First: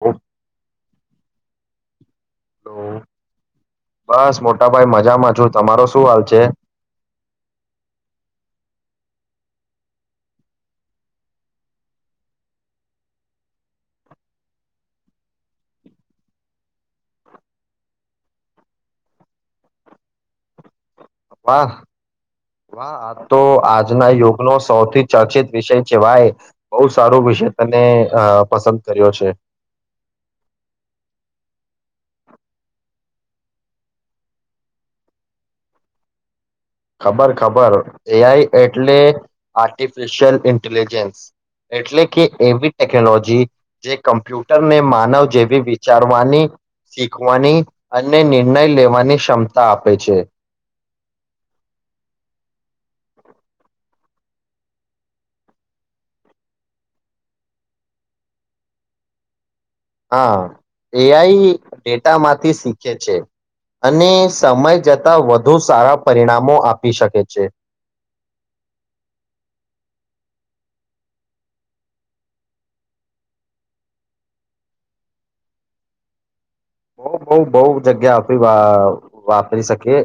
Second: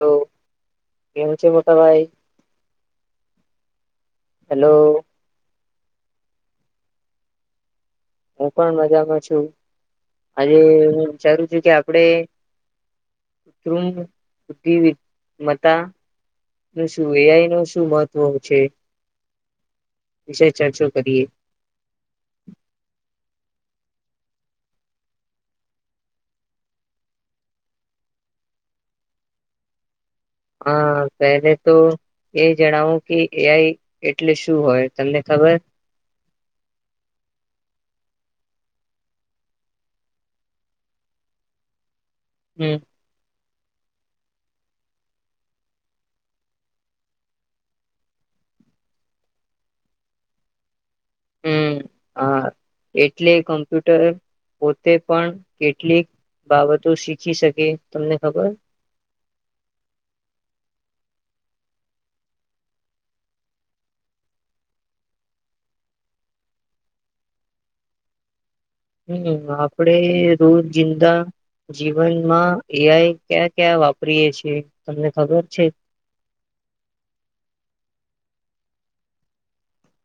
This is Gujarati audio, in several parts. હલો કેમ છે મોટાભાઈ બસ, હેલો મોટાભાઈ હું મજામાં છ. તમારો, શું હલ છે. હું, પણ મજામાં છું, આજે હું વિચારું છું, કે આપડે કુમ બુધિ મતા. શું એઆઈનુ શું મહત્વ છે, વિશે ચર્ચો. કરીએ વાહ, વાહ. તો આજના યુગનો, સૌથી ચર્ચિત વિષય કવાય બહુ, સારો વિષય તને પસંદ કર્યો છે. હા, પહેલે તો એ જણાવો કે એઆઈ એટલે શું હોય તમને ખબર. ખબર, ખબર એઆઈ એટલે આર્ટિફિશિયલ ઇન્ટેલિજન્સ, એટલે. કે, એવી હમ ટેકનોલોજી. જે કમ્પ્યુટરને માનવ જેવી વિચારવાની શીખવાની અને નિર્ણય લેવાની ક્ષમતા આપે છે. હમ હા એટલે કોમ્પ્યુટર પોતે પણ કેટલીક બાબતો શીખી શકે તમને ખબર? હા એઆઈ ડેટામાંથી શીખે છે અને સમય જતા વધુ સારા પરિણામો આપી શકે છે. હમ આપદે રોજિંદા જીવનમાં એઆઈ ક્યાં ક્યા વાપરીએ છે તમને ખબર છે? બઉ બઉ બઉ જગ્યા આપી વાપરી શકીએ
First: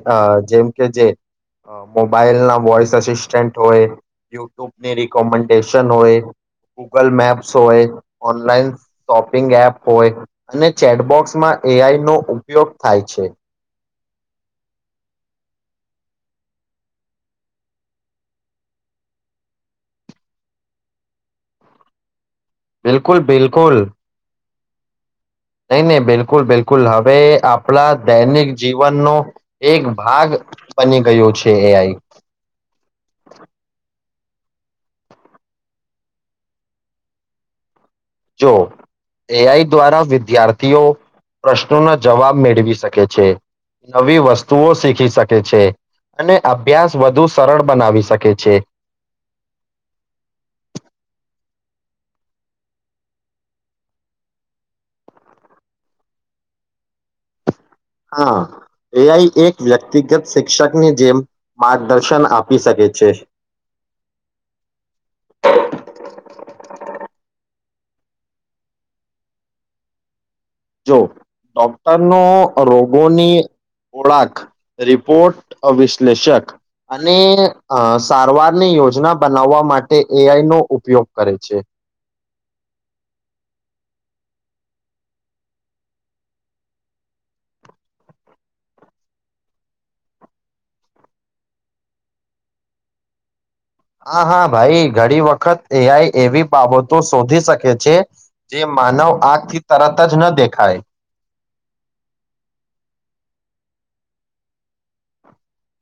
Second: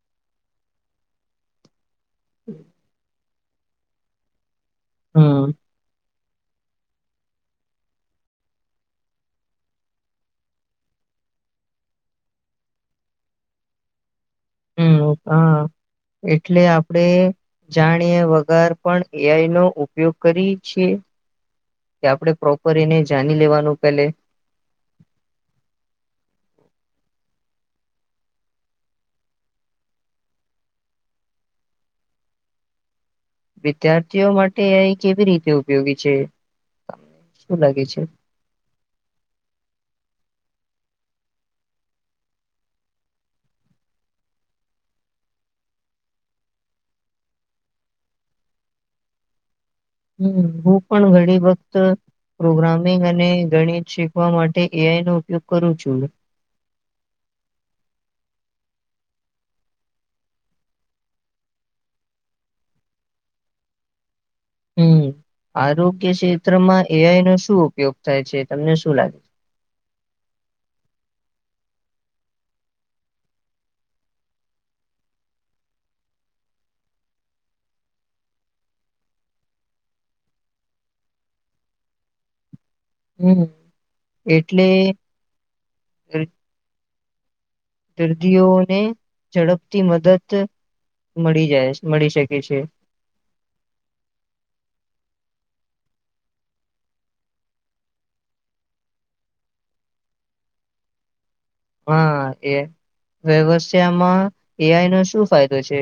જેમ કે જે અમ મોબાઈલના વોઇસ અસિસ્ટન્ટ તોય ટૂબની હમ રિકોમેન્ડેશન હોય. ગૂગલ મેપ્સ હોય, ઓનલાઈન શોપિંગ એપ હોય, અને ચેટબોક્સમાં એઆઈ નો ઉપયોગ થાય છે. હમ હા એટલે આપડે જાણીએ વગર પણ એઆઈ નો ઉપયોગ કરીએ છીએ કે આપડે પ્રોપર એને બિલકુલ જાણી લેવાનું બિલકુલ પેલે. નહી નહી બિલકુલ બિલકુલ હવે આપણા દૈનિક જીવનનો એક ભાગ બની ગયો છે એઆઈ. વિદ્યાર્થીઓ માટે એઆઈ કેવી રીતે ઉપયોગી છે શું લાગે છે? જો એઆઈ દ્વારા વિદ્યાર્થીઓ પ્રશ્નોના જવાબ મેળવી શકે છે નવી વસ્તુઓ શીખી શકે છે અને અભ્યાસ વધુ સરળ બનાવી શકે છે. હમ હું પણ ઘણી વખત પ્રોગ્રામિંગ અને ગણિત શીખવા માટે એઆઈનો ઉપયોગ કરું છું. હા એઆઈ એક વ્યક્તિગત શિક્ષકની જેમ માર્ગદર્શન આપી શકે છે. હમ આરોગ્ય ક્ષેત્રમાં એઆઈ નો શું ઉપયોગ થાય છે તમને શું લાગે છે? જો ડોક્ટરનો રોગોની ઓળાક રિપોર્ટ વિશ્લેષક અને અ સારવારની યોજના બનાવવા માટે એઆઈ નો ઉપયોગ કરે છે. હમ એટલે દર્દીઓને ઝડપથી મદદ મળી જાય મળી શકે છે. હા હા ભાઈ ઘણી વખત એઆઈ એવી બાબતો શોધી શકે છે જે માનવ આંખથી તરત જ ન દેખાય. હા એ વ્યવથામાં એઆઈ નો શું ફાયદો છે.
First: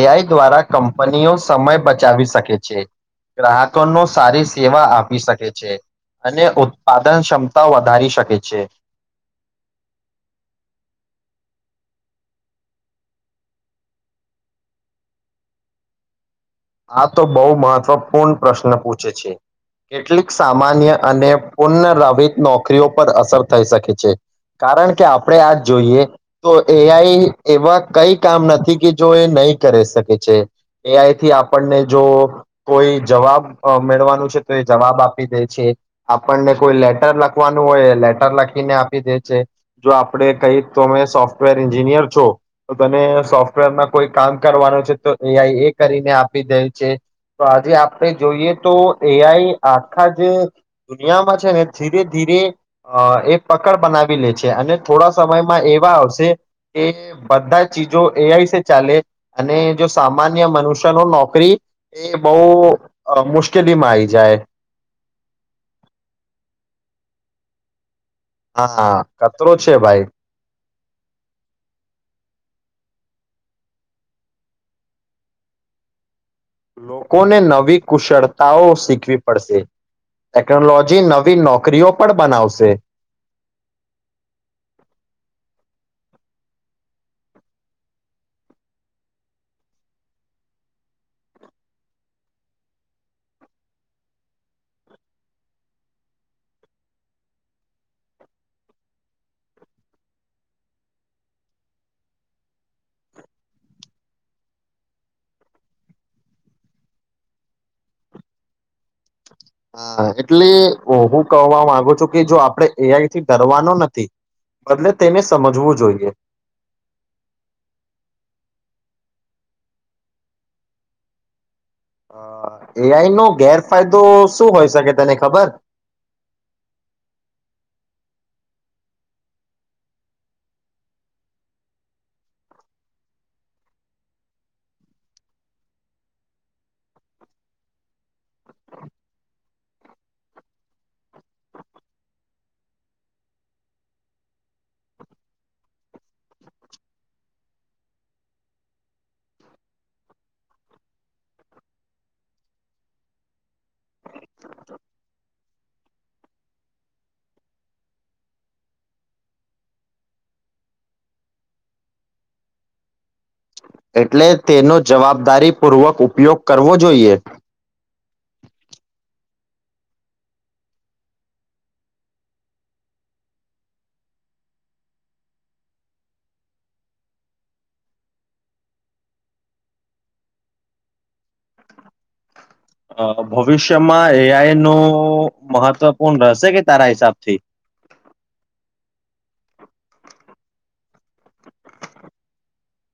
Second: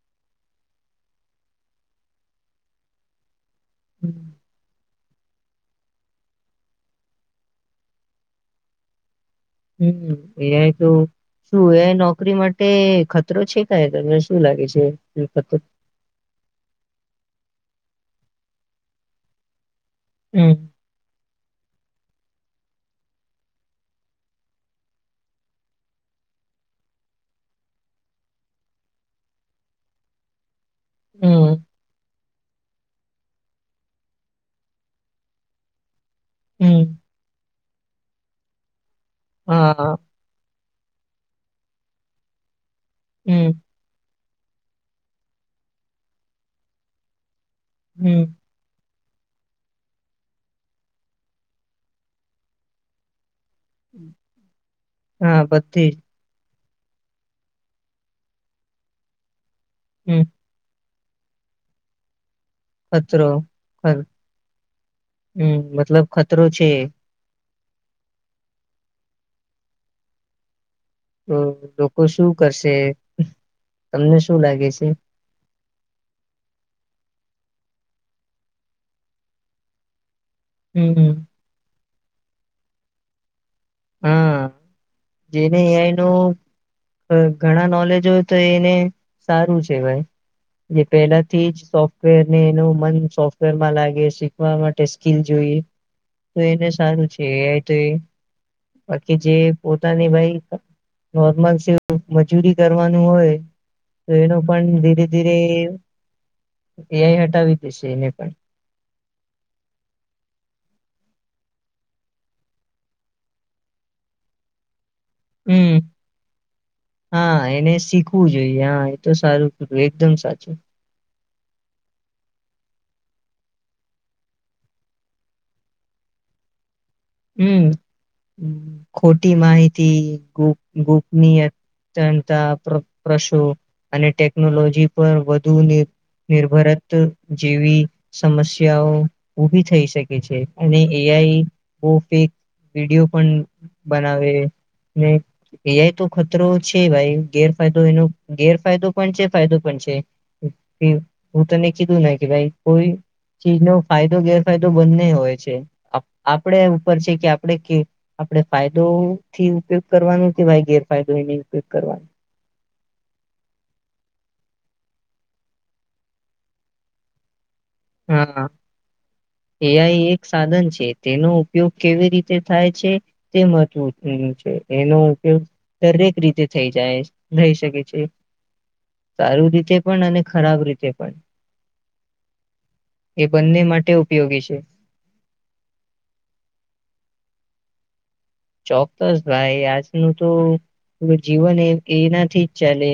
એઆઈ દ્વારા કંપનીઓ સમય બચાવી શકે છે. ગ્રાહકો નો સારી સેવા આ પી શકે છે અને ઉત્પાદન ક્ષમતા વધારી શકે છે. હમ એઆઈ તો શું એઆઈ નોકરી માટે ખતરો છે ક તમને શું લાગે છે? આ તો બહુ મહત્વપૂર્ણ પ્રશ્ન પૂછે છે. કેટલીક હમ સામાન્ય અને પુનરાવિત નોકરીઓ પર અસર થઈ શકે છે કારણ કે આપડે આજ જોઈએ તો એઆઈ એવા કઈ કામ નથી કે જો એ નહી કરી શકે છે. એઆઈથી આપ હમ પણને જો કોઈ જવાબ અ મેળવાનું છે તો એ જવાબ આપી દે છે આપણને કોઈ હમ લેટર લખવાનું હોય લેટર લખીને પી દે છે જો હા આપડે કઈ તમે સોફ્ટવેર એન્જિનિયર છો તને હમ સોફ્ટવેરમાં કોઈ કામ કરવાનું છે તો એ કરીને આપ પી દેય છે. તો આજે આપણે હમ જોઈએ તો એઆઈ આખા જે દુનિયામાં છે ને ધીરે ધીરે અ એક પકડ બનાવી લે છે અને થોડા હા સમયમાં બધી એવા જ આવશે એ બધા ચીજો એઆઈ સે ચાલે અને જો હમ સામાન્ય મનુષ્ય તનો નો નોકરી એ. ખતરો મુશ્કેલીમાં આઈ જાય હમ મતલબ ખતરો છે. હા ખતરો છે ભાઈ. તો લોકો શું કરશે તમને શું લાગે છે. લોકોને નવી કુશળતાઓ શીખવી પડશે. ટેકનોલોજી હમ નવી નોકરીઓ. પણ બનાવશે. હા જેને એઆઈ નો ઘણા નોલેજો તો એને સારું છે ભાઈ જે પહેલાથી જ સોફ્ટવેર ને એનું મન સોફ્ટવેરમાં લાગે શીખવા માટે સ્કીિલ જોઈએ તો એને સારું છે એઆઈ તો એ. બાકી જે પોતાની ભાઈ નોર્મલ મજૂરી કરવાનું હોય તો એનું પણ ધીરે ધીરે એ એ આઇ હટાવી દેશે એને પણ. હ એટલે હું કવા માંગુ છું કે જો આપડે એઈથી ડરવાનો નથી બલે. હમ હા એને શીખવું જોઈએ હા. તો સારું કધું એકદમ સાચું. અ એઆઈ નો ગેરફાયદો શું હોય શકે તને ખબર. હમ ખોટી માહિતી ગુ ગુપની અતતા પ્રશો અને ટેકનોલોજી પર વધુ નિર્ભરત જેવી સમસ્યાઓ ઉઊભી થઈ શકે છે અને એઆઈ. બ ફેક વિડીયો પણ બનાવે ને એયાય તો ખતરો છે ભાઈ ગેરફાયદો એનો ગેરફાયદો પણ છે ફાયદો પણ છે હું તને કીધું ને કે ભાઈ કોઈ ચીજનો ફાયદો ગેરફાયદો બંને હોય છે. આપણે ઉપર છે કે આપણે કે આપણે ફાયદોથી ઉપયોગ કરવાનો કે ભાઈ ગેરફાયદો એની ઉપયોગ કરવાનો. એટલે તેનો જવાબદારી પૂર્વક ઉપયોગ કરવો જોઈએ. હા એ આઇ એક સાધન છે તેનો ઉપયોગ કેવી રીતે થાય છે તે મહત્વ છે એનો ઉપયોગ દરેક રીતે થઈ જાય થઈ શકે છે સારું રીતે પણ અને ખરાબ રીતે પણ. અ એ બંને માટે ભવિષ્યમાં ઉપયોગી એઆઈ છે નું મહત્વપૂર્ણ રહેશે કે તારા હિસાબથી. ચોક્કસ ભાઈ આજનું તો જીવન એ એનાથી. ચાલે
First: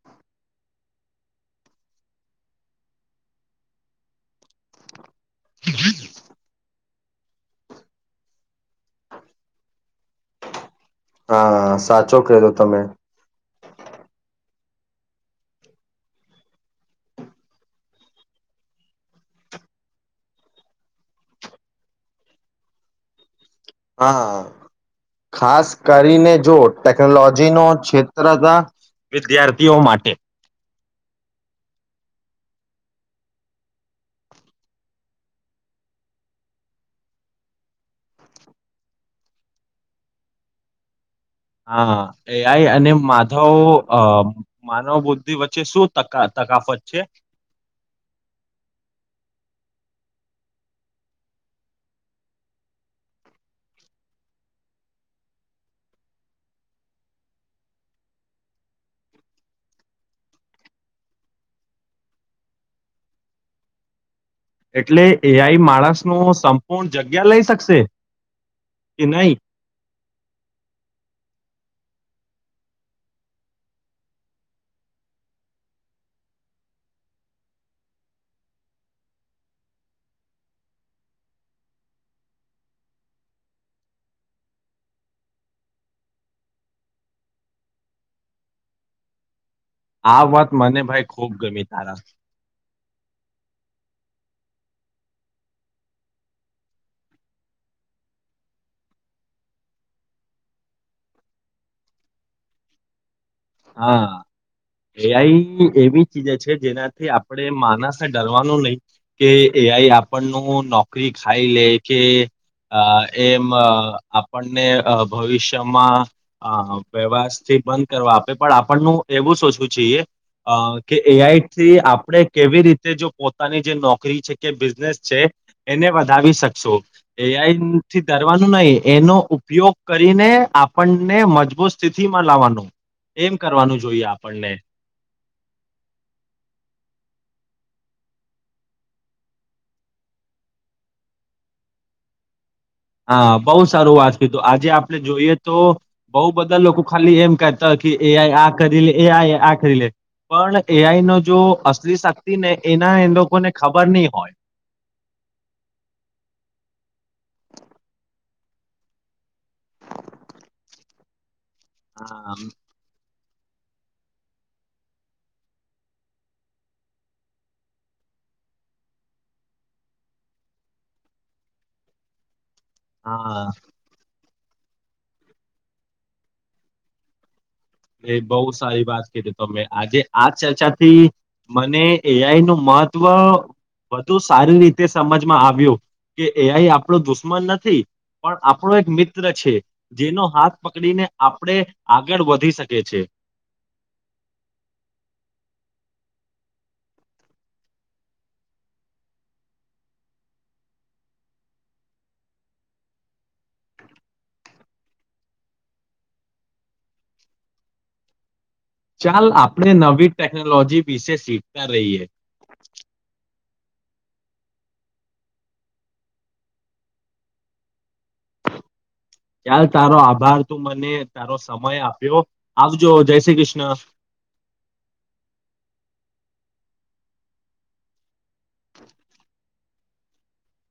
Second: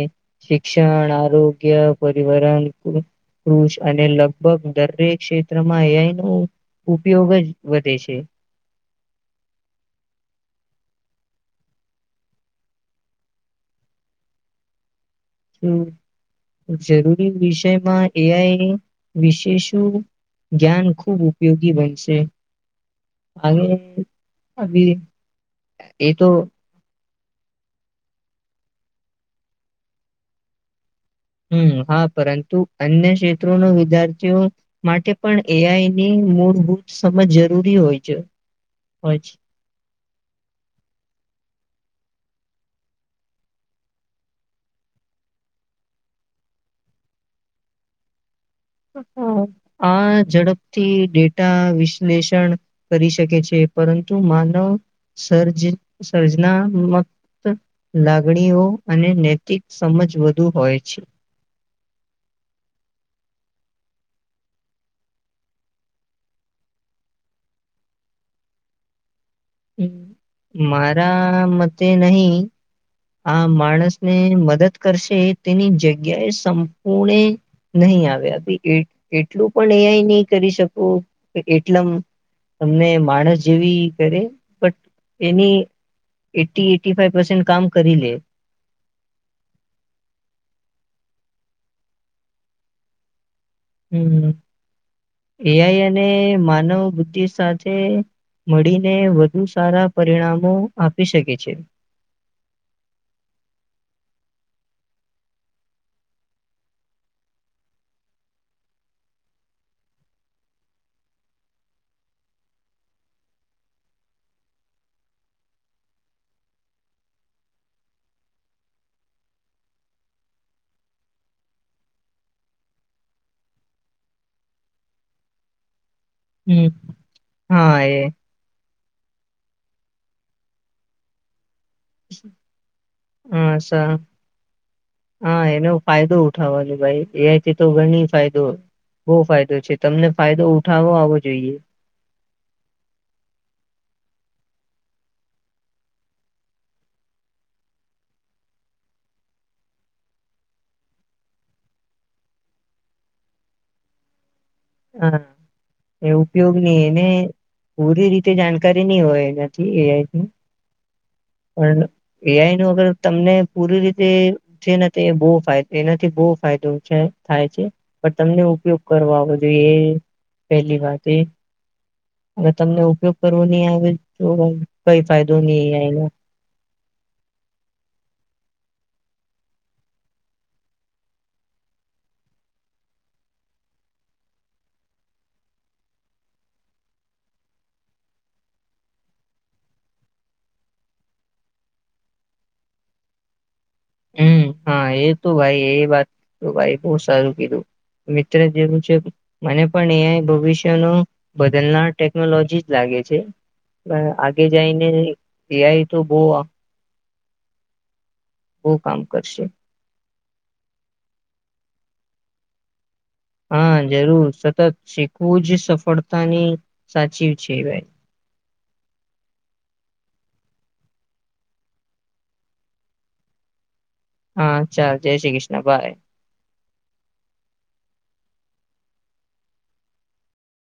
શિક્ષણ આરોગ્ય પરિવરન કુષ અને લગભગ દરેક. ક્ષેત્રમાં એ આઇ નું. ઉપયોગ જ વધે છે. હા સાચો કધો તમે. જરૂરી વિષયમાં એઆઈ વિશે શું જ્ઞાન ખૂબ ઉપયોગી બનશે. આગે હા ખાસ એ તો કરીને જો. ટેક્નોલોજી નો ક્ષેત્ર હતા વિદ્યાર્થીઓ માટે. હમ હા પરંતુ અન્ય ક્ષેત્રોના વિદ્યાર્થીઓ માટે પણ એઆઈની મૂળભૂત સમજ જરૂરી હોય છે હોય છે. હા એ આઇ અને માધવ અ માનવ બુદ્ધિ વચ્ચે શુંકા તકા તકાફત છે. આ ઝડપથી ડેટા વિશ્લેષણ કરી શકે છે પરંતુ માનવ સર્જ સર્જનામક લાગણીઓ અને નૈતિક સમજ વધુ હોય છે. એટલે એઆઈ માણસ નું સંપૂર્ણ જગ્યા લઈ શકશે કે નહી. હ મારા મતે નહી આ માણસને મદદ કરશે તેની જગ્યાએ સંપૂર્ણે નહી આવે એટલું પણ એ આઇ નહી કરી શકો કે એટલમ તમને માણસ જેવી કરે બટ એની એટી એટી ફાઇપ કામ કરી લે. આ વાત મને ભાઈ ખૂબ ગમી તારા. હમ એઆઈ અને માનવ બુદ્ધિ સાથે મળીને વધુ સારા પરિણામો આપી શકે છે. હા એઆઈ એવી ચીજે છે જેનાથી આપણે માનસને ડરવાનું નહી કે એઆઈ આપણનું નોકરી ખાઈ લે કે એમ આપણને ભવિષ્યમાં વ્યવથી બંધ કરવા. પણ આપણનુ એવું સોચવું જોઈએ અ કે એઆઈથી આપણે કેવી રીતે જો પોતાની જે નોકરી છે કે બિઝનેસ છે એને વધાવી હમ શકશો હા એ એઆઈથી દરવાનું નય એનો ઉપયોગ કરીને આપણને મજબૂત સ્થિતિમાં લાવવાનું એમ હમ કરવાનું સરુ જોઈએ આપણને હા એનો ફાયદો ઉઠાવાનો ભાઈ તેથી તો ઘણી ફાયદો બહ ફાયદો છે તમને ફાયદો ઉઠાવો આવો જોઈએ. હા બહુ સારું વાત કીધું આજે આપણે જોઈએ તો બોવ બધા લોકો ખાલી એમ કતા કે એ આઈ આ કરી લે એ આ આ કરી લે પણ એઆઈ ન જો અસલી શક્તિ ને એના એ લોકોને ખબર નહી હોય હા એ ઉપયોગની એને પૂરી રીતે જાણકારી ની હોય એનાથી એઆઈથી પણ હા એઆઈનું અગર તમને પૂરી રીતે છેને તે બહ એનાથી બહુ ફાયદો છે થાય છે પણ તમને ઉપયોગ કરવા આવો જોઈએ એ પહેલી વાત એ હવે તમને ઉપયોગ કરવો હા ની આવે તોઈ કઈ ફાયદો ની આયવો એ બહુ સારી વાત કીધી ત મેં આજે આ ચર્ચાથી મને એઆઈનું મહત્વ વધુ સારી રીતે સમજમાં આવ્યું કે એઆઈ આપણો દુશ્મન નથી પણ આપણો એક મિત્ર છે જેનો હાથ પકડીને આપણે આગળ વધી શક કીએ છે. હમ હા એ તો ભાઈ એ વાત ભાઈ બહુ સારું કીધું મિત્ર જેવું છે મને પણ એઆઈ ભવિષ્યનો બદલનાર ટેકનોલોજી જ લાગે છે પણ આગે જઈને એઆઈ તો બહ કામ ચાલ કરશે આપણે નવી ટેકનોલોજી વીશે શીખતા રહીયે હા જરૂર સતત શીખવું જ સફળતાની સાચી છે ભાઈ ચાલ તારો આભાર તું મને તારો સમય આપ્યો આવજો જય શ્રી કૃષ્ણ હા ચાલ જય શ્રી કૃષ્ણ બાય [inaudible]